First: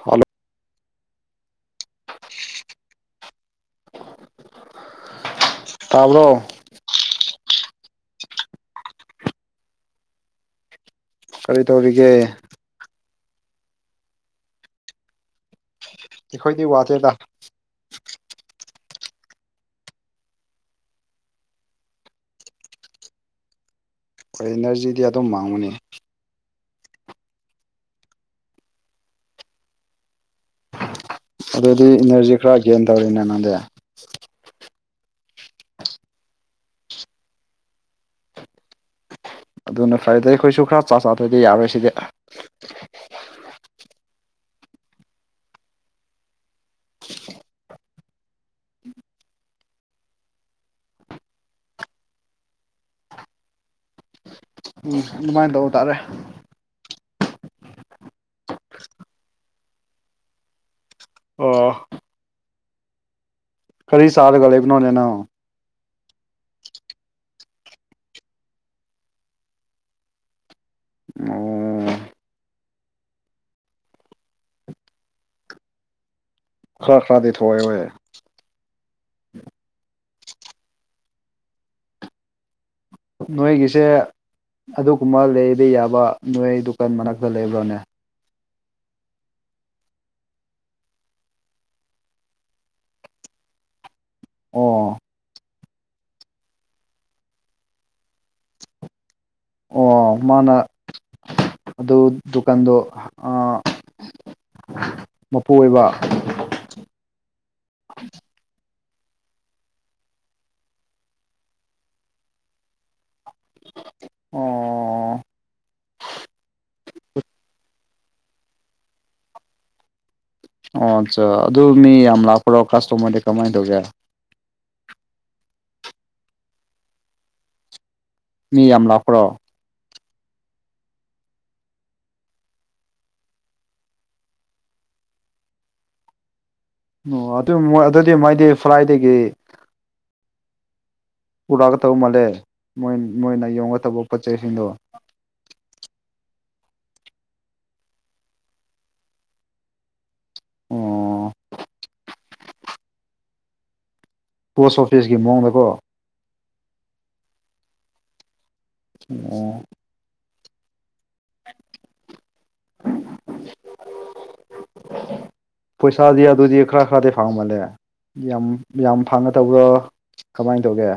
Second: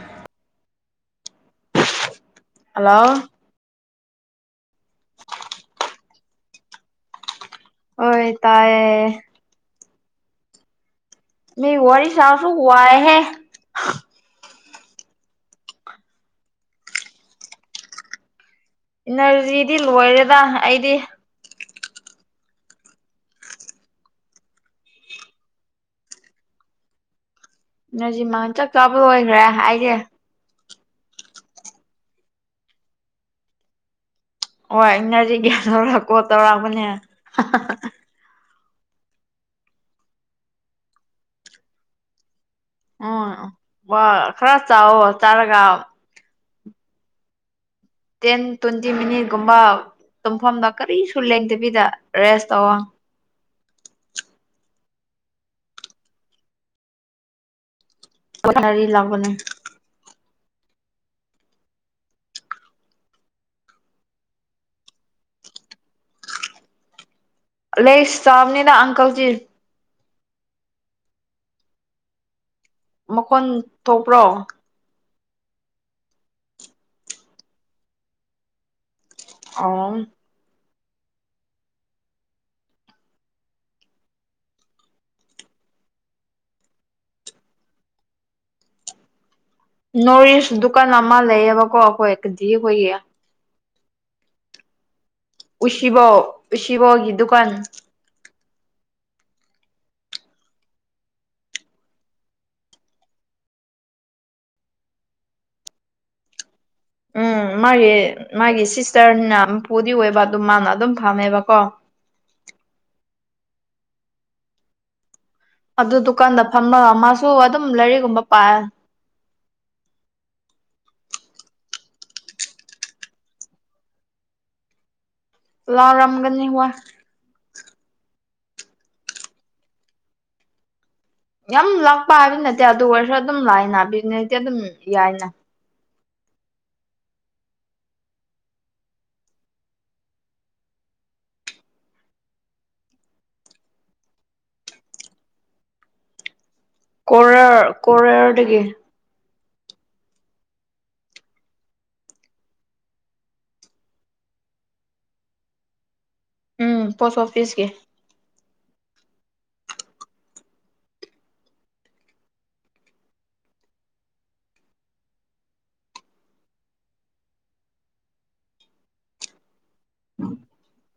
hello ꯍꯜꯂꯥꯎ [inaudible] ꯇꯥꯕ꯭ꯔꯣ ꯑꯣꯏ ꯇꯥꯌꯦ ꯀꯔꯤ ꯅꯣꯏ ꯋꯥꯔꯤ ꯇꯧꯔꯤꯒꯦ ꯁꯥꯕꯁꯨ ꯋꯥꯏꯍꯦ ꯑꯩꯈꯣꯏꯗꯤ ꯋꯥꯗꯦꯗꯥ ꯏꯅꯔꯖꯤꯗꯤ ꯂꯣꯏꯔꯦꯗ ꯑꯩꯗꯤ ꯈꯣꯏ ꯏꯅꯔꯖꯤꯗꯤ ꯑꯗꯨꯝ ꯃꯥꯡꯕꯅꯦ ꯏꯅꯔꯖꯤ ꯃꯥꯟ ꯆꯥꯛ ꯆꯥꯕ ꯂꯣꯏꯒ꯭ꯔꯦ ꯑꯩꯗꯤ ꯑꯗꯨꯗꯤ ꯏꯅꯔꯖꯤ ꯈꯔ ꯒꯦꯟ ꯇꯧꯔꯦꯅꯦ ꯅꯪꯗꯤ ꯑꯣꯏ ꯏꯅꯔꯖꯤ ꯒꯦꯟ ꯇꯧꯔ ꯀꯣꯜ ꯇꯧꯔꯛꯄꯅꯦ ꯑꯗꯨꯅ ꯐꯔꯦꯗꯥ ꯑꯩꯈꯣꯏꯁꯨ ꯈꯔ ꯆꯥ ꯆꯥꯗꯥꯗꯤ ꯌꯥꯔꯣꯏ ꯁꯤꯗꯤ ꯎꯝ ꯋꯥ ꯈꯔ ꯆꯥꯎꯑꯣ ꯆꯥꯔꯒ ꯇꯦꯟ ꯇꯨꯟꯇꯤ ꯃꯤꯅꯤꯠꯀꯨꯝꯕ ꯇꯨꯝꯐꯝꯗ ꯀꯔꯤꯁꯨ ꯂꯦꯡꯗꯕꯤꯗ ꯔꯦꯁ ꯇꯧꯑꯣ ꯎꯝ ꯑꯗꯨꯃꯥꯏꯟ ꯇꯧꯕ ꯇꯥꯔꯦ [unintelligible] ꯂꯥꯛꯄꯅꯦ ꯑꯣ ꯀꯔꯤ ꯆꯥꯔꯒ ꯂꯩꯕꯅꯣꯅꯦ ꯅꯪ ꯂꯦꯁ ꯆꯥꯕꯅꯤꯅ ꯑꯪꯀꯜꯆꯤꯞ ꯑꯣ ꯃꯈꯣꯟ ꯊꯣꯛꯄ꯭ꯔꯣ ꯈꯔ ꯈꯔꯗꯤ ꯊꯣꯛ ꯋꯦ ꯋꯦ ꯑꯣꯡ ꯅꯣꯏꯒꯤꯁꯦ ꯑꯗꯨꯒꯨꯝꯕ ꯂꯩꯕ ꯌꯥꯕ ꯅꯣꯏ ꯗꯨꯀꯥꯟ ꯃꯅꯥꯛꯇꯥ ꯂꯩꯕ꯭ꯔꯣꯅꯦ ꯅꯣꯔꯤꯁ ꯗꯨꯀꯥꯟ ꯑꯃ ꯂꯩꯌꯦꯕꯀꯣ ꯑꯈꯣꯏ ꯀꯟꯇꯤ ꯑꯩꯈꯣꯏꯒꯤ ꯑꯣ ꯎꯁꯤꯕꯧ ꯎꯁꯤꯕꯧꯒꯤ ꯗꯨꯀꯥꯟ ꯑꯣ ꯃꯥꯅ ꯑꯗꯨ ꯗꯨꯀꯥꯟꯗꯣ ꯑꯥ ꯃꯥꯄꯨ ꯑꯣꯏꯕꯥ ꯎꯝ ꯃꯥꯒꯤ ꯃꯥꯒꯤ ꯁꯤꯁꯇꯔꯅꯤꯅ ꯃꯄꯨꯗꯤ ꯑꯣꯏꯕ ꯑꯗꯨꯝ ꯃꯥꯅ ꯑꯗꯨꯝ ꯐꯝꯃꯦꯕꯀꯣ ꯑꯣ ꯑꯥꯗꯨ ꯗꯨꯀꯥꯟꯗ ꯐꯝꯃ ꯃꯥꯁꯨ ꯑꯗꯨꯝ ꯂꯥꯏꯔꯤꯛꯀꯨꯝꯕ ꯄꯥꯏ ꯑꯣ ꯑꯠꯆꯥ ꯑꯗꯨ ꯃꯤ ꯌꯥꯝ ꯂꯥꯛꯄ꯭ꯔꯣ ꯀꯥꯁꯇꯣꯃꯔꯗꯤ ꯀꯃꯥꯏ ꯇꯧꯒꯦ ꯂꯥꯛꯔꯝꯒꯥꯅꯤ ꯋꯥꯏ ꯃꯤ ꯌꯥꯝ ꯂꯥꯛꯄ꯭ꯔꯣ ꯌꯥꯝ ꯂꯥꯛꯄ ꯍꯥꯏꯕ ꯅꯠꯇꯦ ꯑꯗꯨꯑꯣꯏꯔꯁꯨ ꯑꯗꯨꯝ ꯂꯥꯛꯏꯅ ꯕꯤꯖ꯭ꯌꯨꯅꯦꯁꯇꯤ ꯑꯗꯨꯝ ꯌꯥꯏꯅ ꯑꯣ ꯑꯗꯨ ꯃꯣꯏ ꯑꯗꯨꯗꯤ ꯃꯣꯏꯗꯤ ꯐ꯭ꯂꯥꯏꯗꯦꯒꯤ ꯄꯨꯔꯥꯒ ꯇꯧ ꯃꯥꯜꯂꯦ ꯃꯣꯏ ꯃꯣꯏꯅ ꯌꯣꯡꯉꯣ ꯇꯧꯕ ꯄꯣꯠ ꯆꯩꯁꯤꯡꯗꯣ ꯀꯣꯔꯥꯔ ꯀꯣꯔꯥꯔꯗꯒꯤ ꯑꯣ ꯄꯣꯁ ꯑꯣꯐꯤꯁꯀꯤ ꯃꯑꯣꯡꯗꯥꯀꯣ ꯎꯝ ꯄꯣꯁ ꯑꯣꯐꯤꯁꯀꯤ ꯑꯣ [inaudible] ꯄꯩꯁꯥꯗꯤ ꯑꯗꯨꯗꯤ ꯈꯔ ꯈꯔꯗꯤ ꯐꯪꯃꯜꯂꯦ ꯌꯥꯝ ꯌꯥꯝ ꯐꯪꯒꯗꯧꯕ꯭ꯔꯣ ꯀꯃꯥꯏ ꯇꯧꯒꯦ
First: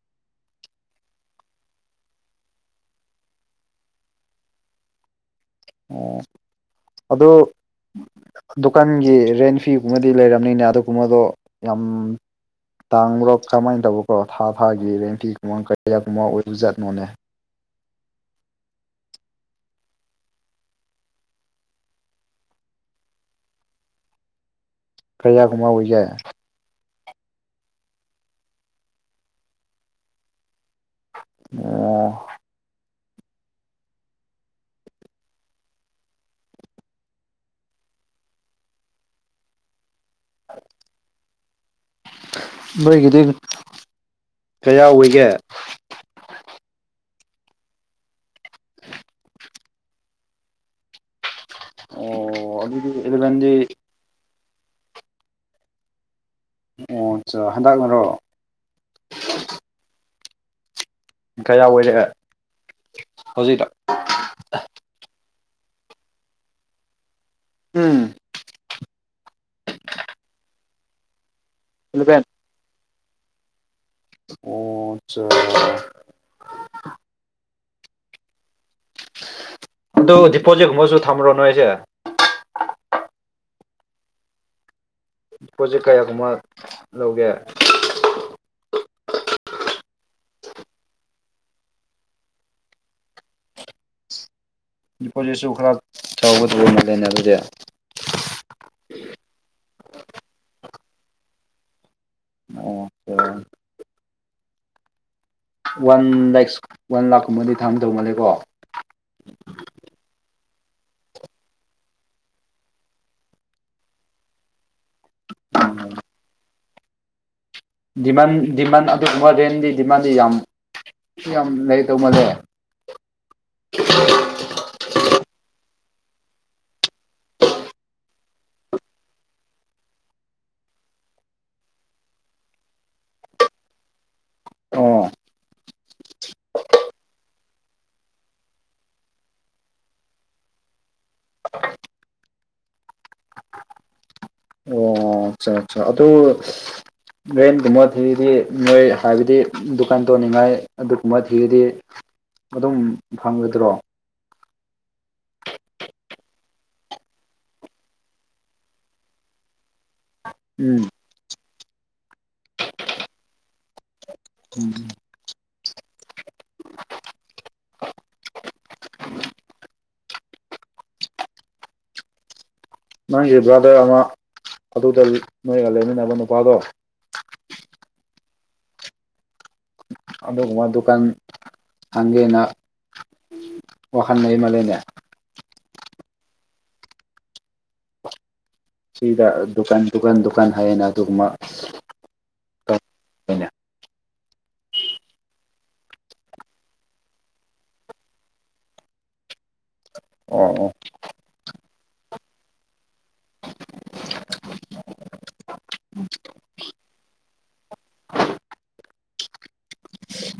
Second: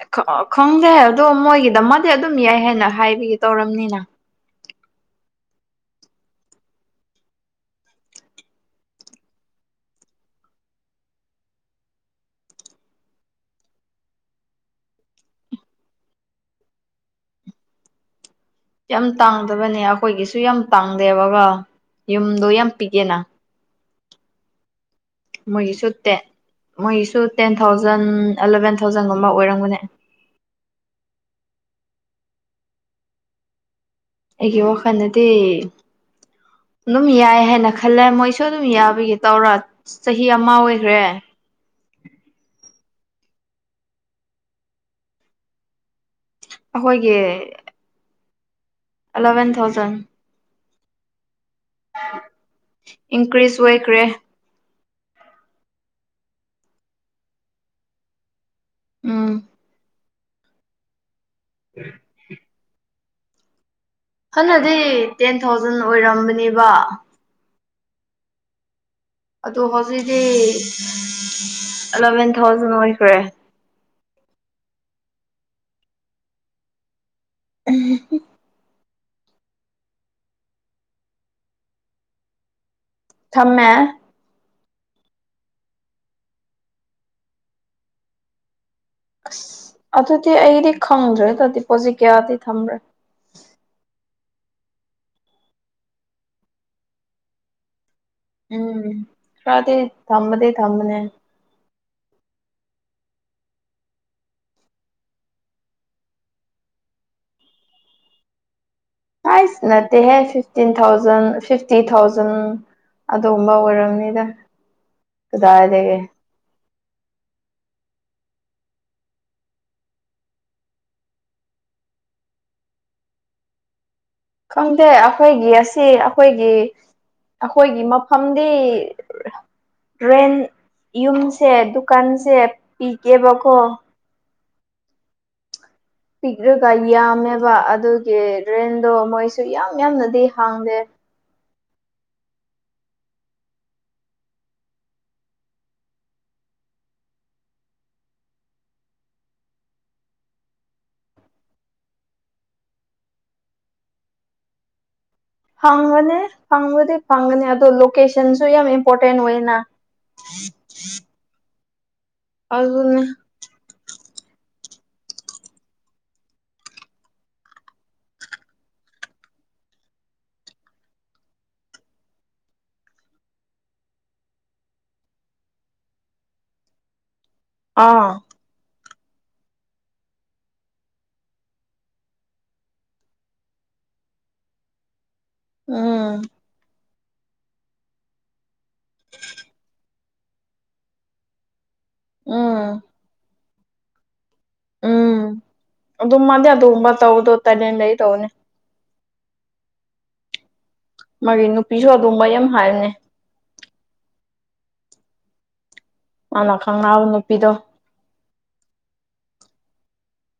ꯑꯦ ꯈꯥꯛ ꯑꯥ ꯈꯪꯗꯦ ꯑꯗꯣ ꯃꯣꯏꯒꯤꯗꯃꯛꯇꯤ ꯑꯗꯨꯝ ꯌꯥꯏ ꯍꯥꯏꯅ ꯍꯥꯏꯕꯤꯒꯦ ꯇꯧꯔꯝꯅꯤꯅ ꯑꯣ ꯑꯗꯣ ꯗꯨꯀꯥꯟꯒꯤ ꯔꯦꯟ ꯐꯤꯒꯨꯝꯕꯗꯤ ꯂꯩꯔꯝꯅꯤꯅ ꯑꯗꯨꯒꯨꯝꯕꯗꯣ ꯌꯥꯝ ꯇꯥꯡꯕ꯭ꯔꯣ ꯀꯃꯥꯏꯟ ꯇꯧꯕꯀꯣ ꯊꯥ ꯊꯥꯒꯤ ꯔꯦꯟ ꯐꯤ ꯑꯦꯃꯥꯎꯇ ꯀꯌꯥꯒꯨꯝꯕ ꯑꯣꯏꯔꯖꯥꯠꯅꯣꯅꯦ ꯌꯥꯝ ꯇꯥꯡꯗꯕꯅꯦ ꯑꯩꯈꯣꯏꯒꯤꯁꯨ ꯌꯥꯝ ꯇꯥꯡꯗꯦꯕꯀꯣ ꯌꯨꯝꯗꯣ ꯌꯥꯝ ꯄꯤꯛꯑꯦꯅ ꯀꯌꯥꯒꯨꯝꯕ ꯃꯣꯏꯒꯤꯁꯨ ꯑꯣꯏꯒꯦ ꯇꯦꯟ ꯃꯣꯏꯒꯤꯁꯨ ꯇꯦꯟ ꯊꯥꯎꯖꯟ ꯑꯦꯂꯦꯚꯦꯟ ꯊꯥꯎꯖꯟꯒꯨꯝꯕ ꯑꯣꯏꯔꯝꯒꯅꯦ ꯑꯣ ꯑꯩꯒꯤ ꯋꯥꯈꯜꯗꯗꯤ ꯑꯗꯨꯝ ꯌꯥꯏ ꯍꯥꯏꯅ ꯈꯜꯂꯦ ꯃꯣꯏꯁꯨ ꯑꯗꯨꯝ ꯌꯥꯕꯒꯤ ꯇꯧꯔ ꯆꯍꯤ ꯑꯃ ꯑꯣꯏꯈ꯭ꯔꯦ ꯅꯣꯏꯒꯤꯗꯤ ꯀꯌꯥ ꯑꯣꯏꯒꯦ ꯑꯈꯣꯏꯒꯤ ꯑꯦꯂꯦꯚꯦꯟ ꯊꯥꯎꯖꯟ ꯑꯣ ꯑꯗꯨꯗꯤ ꯑꯦꯂꯦꯚꯦꯟꯗꯤ ꯏꯟꯀ꯭ꯔꯤꯖ ꯑꯣꯏꯈ꯭ꯔꯦ ꯑꯣ ꯑꯆꯥ ꯍꯟꯗꯛꯅꯔꯣ ꯎꯝ ꯀꯌꯥ ꯑꯣꯏꯔꯦ ꯍꯧꯖꯤꯛꯇ ꯍꯥꯟꯅꯗꯤ ꯇꯦꯟ ꯊꯥꯎꯖꯟ ꯑꯣꯏꯔꯝꯕꯅꯦꯕ ꯎꯝ ꯑꯗꯣ ꯍꯧꯖꯤꯛꯇꯤ ꯏꯂꯚꯦꯟ ꯑꯦꯂꯦꯚꯦꯟ ꯊꯥꯎꯖꯟ ꯑꯣꯏꯈ꯭ꯔꯦ ꯑꯣ ꯑꯆꯥ ꯎꯝ ꯍꯝ ꯑꯗꯨ ꯗꯤꯄꯣꯖꯤꯠꯀꯨꯝꯕꯖꯨ ꯊꯝꯕ꯭ꯔꯣ ꯅꯣꯏꯁꯦ ꯊꯝꯃꯦ ꯗꯤꯄꯣꯖꯤꯠ ꯀꯌꯥꯒꯨꯝꯕ ꯂꯧꯒꯦ ꯑꯁ ꯑꯗꯨꯗꯤ ꯑꯩꯗꯤ ꯈꯪꯗ꯭ꯔꯦꯗ ꯗꯤꯄꯣꯠꯖꯤꯠ ꯀꯌꯥꯗꯤ ꯊꯝꯕ꯭ꯔꯥ ꯗꯤꯄꯣꯖꯤꯠꯁꯨ ꯈꯔ ꯆꯥꯎꯒꯗꯧꯕ ꯃꯥꯜꯂꯦꯅꯦ ꯑꯗꯨꯗꯤ ꯎꯝ ꯈ꯭ꯔꯗꯤ ꯊꯝꯕꯗꯤ ꯊꯝꯕꯅꯦ ꯑꯣ ꯋꯥꯟ ꯂꯦꯛꯁ ꯋꯥꯟ ꯂꯥꯛꯀꯨꯝꯕꯗꯤ ꯊꯥꯝꯗꯧꯃꯜꯂꯦꯀꯣ ꯥꯍꯥꯏꯁ ꯅꯠꯇꯦꯍꯦ ꯐꯤꯐꯇꯤꯟ ꯊꯥꯎꯖꯟ ꯐꯤꯐꯇꯤ ꯊꯥꯎꯖꯟ ꯑꯗꯨꯒꯨꯝꯕ ꯑꯣꯏꯔꯝꯅꯤꯗ ꯀꯗꯥꯏꯗꯒꯤ ꯗꯤꯃꯥꯟ ꯗꯤꯃꯥꯟ ꯑꯗꯨꯒꯨꯝꯕ ꯔꯦꯟꯗꯤ ꯗꯤꯃꯥꯟꯗꯤ ꯌꯥꯝ ꯌꯥꯝ ꯂꯩꯗꯧ ꯃꯥꯜꯂꯦ ꯈꯪꯗꯦ ꯑꯩꯈꯣꯏꯒꯤ ꯑꯁꯤ ꯑꯩꯈꯣꯏꯒꯤ ꯑꯩꯈꯣꯏꯒꯤ ꯃꯐꯝꯗꯤ ꯔꯦꯟ ꯌꯨꯝꯁꯦ ꯗꯨꯀꯥꯟꯁꯦ ꯄꯤꯛꯑꯦꯕꯀꯣ ꯑꯣ ꯄꯤꯛꯂꯒ ꯌꯥꯝꯃꯦꯕ ꯑꯗꯨꯒꯤ ꯔꯦꯟꯗꯣ ꯃꯣꯏꯁꯨ ꯌꯥꯝ ꯌꯥꯝꯅꯗꯤ ꯍꯪꯗꯦ ꯑꯆꯥ ꯆꯥ ꯑꯗꯣ ꯁꯁ ꯔꯦꯟꯒꯨꯝꯕ ꯊꯤꯔꯗꯤ ꯅꯣꯏ ꯍꯥꯏꯕꯗꯤ ꯗꯨꯀꯥꯟ ꯇꯧꯅꯤꯡꯉꯥꯏ ꯑꯗꯨꯒꯨꯝꯕ ꯊꯤꯔꯗꯤ ꯑꯗꯨꯝ ꯐꯪꯒꯗ꯭ꯔꯣ ꯐꯪꯒꯅꯤ ꯐꯪꯕꯗꯤ ꯐꯪꯒꯅꯤ ꯑꯗꯣ ꯂꯣꯀꯦꯁꯟꯁꯨ ꯌꯥꯝ ꯏꯝꯄꯣꯔꯇꯦꯟ ꯑꯣꯏꯌꯦꯅ ꯎꯝ [inaudible] ꯑꯗꯨꯅꯦ ꯎꯝ ꯅꯪꯒꯤ ꯕ꯭ꯔꯥꯗꯔ ꯑꯃ ꯑꯗꯨꯗ ꯅꯣꯏꯒ ꯂꯩꯃꯤꯟꯅꯕ ꯅꯨꯄꯥꯗꯣ ꯑꯥ ꯑꯗꯨꯒꯨꯝꯕ ꯗꯨꯀꯥꯟ ꯍꯥꯡꯒꯦꯅ ꯋꯥꯈꯜ ꯂꯩꯃꯜꯂꯦꯅꯦ ꯎꯝ ꯁꯤꯗ ꯗꯨꯀꯥꯟ ꯗꯨꯀꯥꯟ ꯗꯨꯀꯥꯟ ꯍꯥꯏꯌꯦꯅ ꯑꯗꯨꯒꯨꯝꯕ ꯎꯝ ꯂꯩꯅꯦ ꯎꯝ ꯑꯗꯨꯝ ꯑꯗꯨꯒꯨꯝꯕ ꯇꯧꯗꯣ ꯇꯜꯂꯦꯟ ꯂꯩ ꯇꯧꯅꯦ ꯎꯝ ꯎꯝ ꯃꯔꯤꯡ ꯅꯨꯄꯤꯁꯨ ꯑꯗꯨꯝ ꯌꯥꯝ ꯍꯥꯏꯕꯅꯦ ꯃꯥꯅ ꯈꯪꯅꯕ ꯅꯨꯄꯤꯗꯣ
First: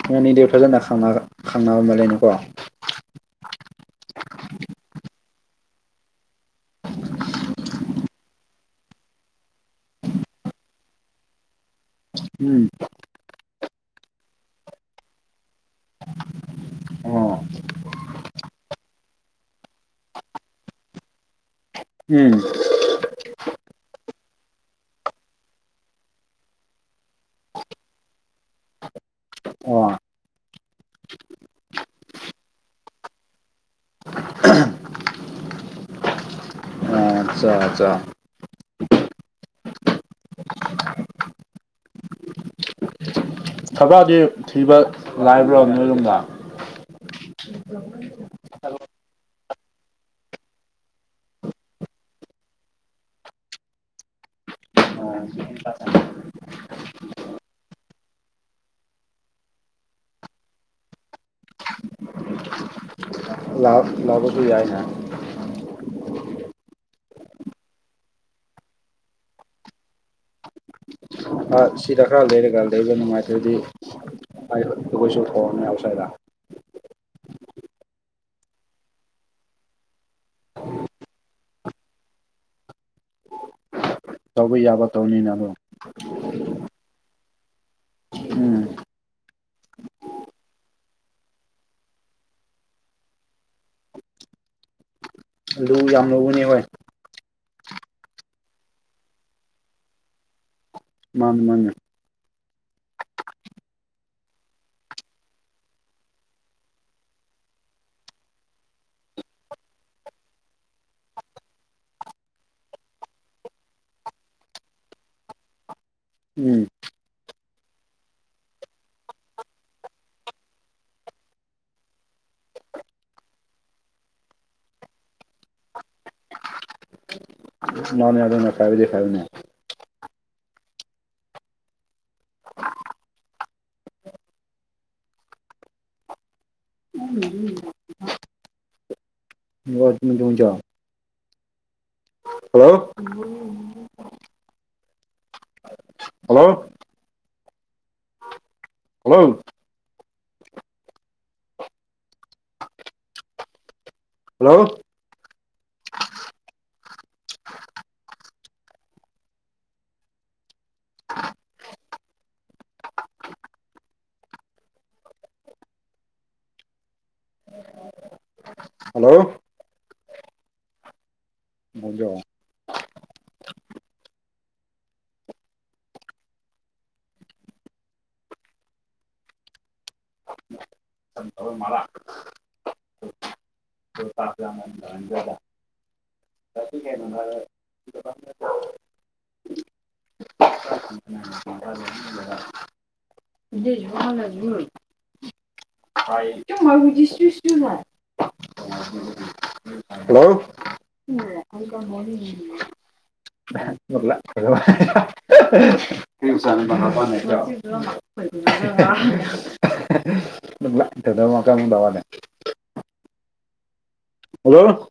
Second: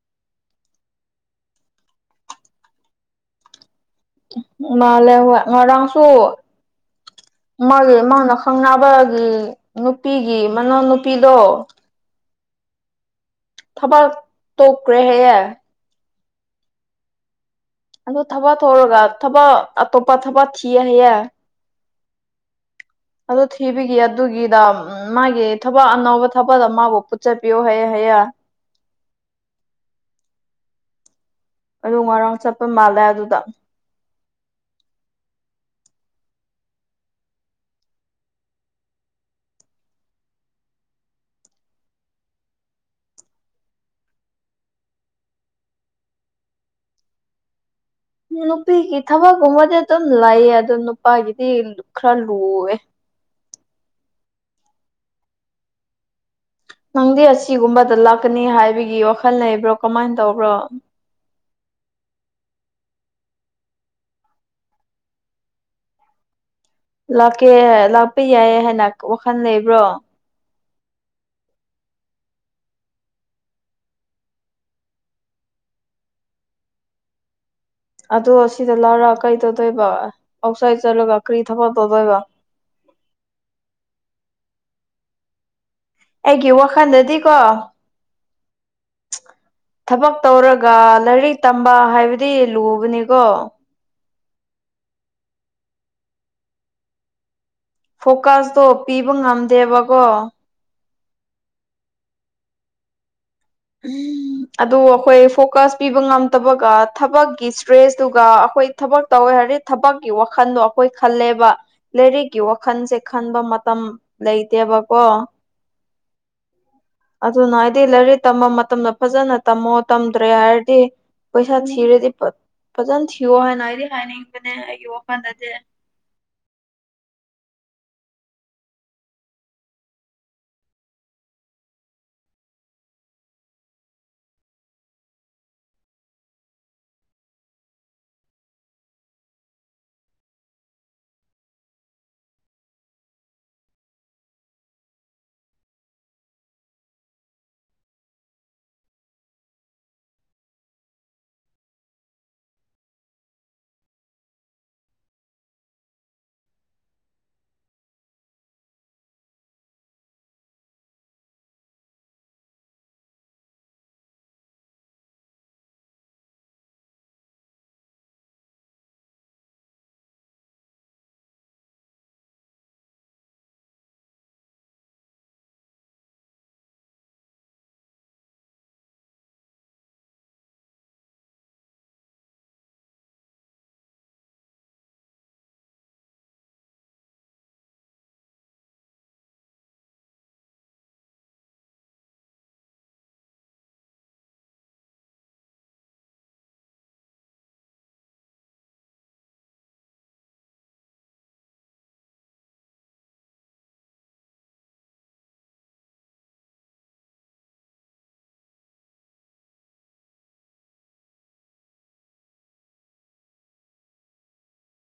ꯃꯣꯢ ꯑꯅꯤꯗꯤ ꯐꯖꯅ ꯈꯪꯅꯔ ꯈꯪꯅꯕ ꯃꯥꯜꯂꯦꯅꯦꯀꯣ ꯃꯥꯜꯂꯦ ꯍꯣꯏ ꯉꯔꯥꯡꯁꯨ ꯃꯥꯒꯤ ꯃꯥꯅ ꯈꯪꯅꯕꯒꯤ ꯅꯨꯄꯤꯒꯤ ꯃꯅꯥꯎ ꯅꯨꯨꯄꯤꯗꯣ ꯎꯝ ꯊꯕꯛ ꯇꯣꯛꯈ꯭ꯔꯦ ꯍꯥꯏꯌꯦ ꯑꯣ ꯑꯗꯣ ꯊꯕꯛ ꯇꯣꯛꯔꯒ ꯊꯕꯛ ꯑꯇꯣꯞꯄ ꯊꯕꯛ ꯊꯤꯌꯦ ꯍꯥꯏꯌꯦ ꯎꯝ ꯑꯗꯨ ꯊꯤꯕꯤꯒꯤ ꯑꯗꯨꯒꯤꯗ ꯑꯝ ꯃꯥꯒꯤ ꯊꯕꯛ ꯑꯅꯧꯕ ꯊꯕꯛ ꯑꯃꯕꯨ ꯄꯨꯠꯆꯠꯄꯤꯌꯨ ꯍꯥꯏꯌꯦ ꯍꯥꯏꯌꯦ ꯑꯣ ꯑꯗꯨ ꯉꯔꯥꯡ ꯆꯠꯄ ꯃꯥꯜꯗꯥ ꯑꯗꯨꯗ [inaudible] ꯊꯕꯛꯗꯤ ꯊꯤꯕ ꯂꯥꯏꯕ꯭ꯔꯥ ꯅꯣꯏꯔꯣꯝꯗ [inaudible] ꯅꯨꯄꯤꯒꯤ ꯊꯕꯛꯀꯨꯝꯕꯗꯤ ꯑꯗꯨꯝ ꯂꯩꯌꯦ ꯑꯗꯣ ꯅꯨꯄꯥꯒꯤꯗꯤ ꯈꯔ ꯂꯨꯑꯦ ꯑꯣ ꯅꯪꯗꯤ ꯑꯁꯤꯒꯨꯝꯕꯗ ꯂꯥꯛꯀꯅꯤ ꯍꯥꯏꯕꯒꯤ ꯋꯥꯈꯜ ꯂꯩꯕ꯭ꯔꯣ ꯀꯃꯥꯏ ꯇꯧꯕ꯭ꯔꯣ ꯂꯥꯛ ꯂꯥꯛꯄꯁꯨ ꯌꯥꯏꯅ ꯂꯥꯛꯀꯦ ꯂꯥꯛꯄ ꯌꯥꯏ ꯍꯥꯏꯅ ꯋꯥꯈꯜ ꯂꯩꯕ꯭ꯔꯣ ꯁꯤꯗ ꯈꯔ ꯂꯩꯔꯒ ꯂꯩꯕ ꯅꯨꯡꯉꯥꯏꯇ꯭ꯔꯗꯤ ꯑꯩꯈꯣꯏꯁꯨ ꯊꯣꯔꯅꯤ ꯑꯥꯎꯠꯁꯥꯏꯠꯗ ꯑꯗꯣ ꯁꯤꯗ ꯂꯥꯛꯔ ꯀꯩ ꯇꯧꯗꯣꯏꯕ ꯑꯥꯎꯠꯁꯥꯏꯠ ꯆꯠꯂꯒ ꯀꯔꯤ ꯊꯕꯛ ꯇꯧꯗꯣꯏꯕ ꯇꯧꯕ ꯌꯥꯕ ꯇꯧꯅꯤꯅ ꯑꯗꯨꯝ ꯑꯩꯒꯤ ꯋꯥꯈꯟꯗꯗꯤꯀꯣ ꯎꯝ ꯊꯕꯛ ꯇꯧꯔꯒ ꯂꯥꯏꯔꯤꯛ ꯇꯝꯕ ꯍꯥꯏꯕꯗꯤ ꯂꯨꯕꯅꯤꯀꯣ ꯑꯗꯨ ꯌꯥꯝ ꯂꯧꯕꯅꯤ ꯍꯣꯏ ꯐꯣꯀꯁꯇꯣ ꯄꯤꯕ ꯉꯝꯗꯦꯕꯀꯣ ꯃꯥꯅꯦ ꯃꯥꯅꯦ [inaudible] ꯑꯗꯨ ꯑꯩꯈꯣꯏ ꯐꯣꯀꯁ ꯄꯤꯕ ꯉꯝꯇꯕꯒ ꯊꯕꯛꯀꯤ ꯏꯁꯇ꯭ꯔꯦꯁꯇꯨꯒ ꯑꯩꯈꯣꯏ ꯊꯕꯛ ꯇꯧꯋꯦ ꯍꯥꯏꯔꯗꯤ ꯊꯕꯛꯀꯤ ꯋꯥꯈꯟꯗꯣ ꯑꯩꯈꯣꯏ ꯈꯜꯂꯦꯕ ꯂꯥꯏꯔꯤꯛꯀꯤ ꯋꯥꯈꯟꯁꯦ ꯈꯟꯕ ꯃꯇꯝ ꯂꯩꯇꯦꯕꯀꯣ ꯎꯝ ꯑꯗꯨꯅ ꯑꯥꯏꯗꯤ ꯂꯥꯏꯔꯤꯛ ꯇꯝꯕ ꯃꯇꯝꯗ ꯐꯖꯅ ꯇꯝꯃꯣ ꯇꯝꯗ꯭ꯔꯦ ꯍꯥꯏꯔꯗꯤ ꯄꯩꯁꯥ ꯊꯤꯔꯗꯤ ꯐꯠ ꯐꯖꯅ ꯊꯤꯌꯣ ꯍꯥꯏꯅ ꯑꯩꯗꯤ ꯍꯥꯏꯅꯤꯡꯕꯅꯦ ꯑꯩꯒꯤ ꯋꯥꯈꯟꯗꯗꯤ [unintelligible] [unintelligible] hello hello hello hello hello hello [unintelligible] [unintelligible] ꯅꯪ [unintelligible] ꯍꯜꯂꯣ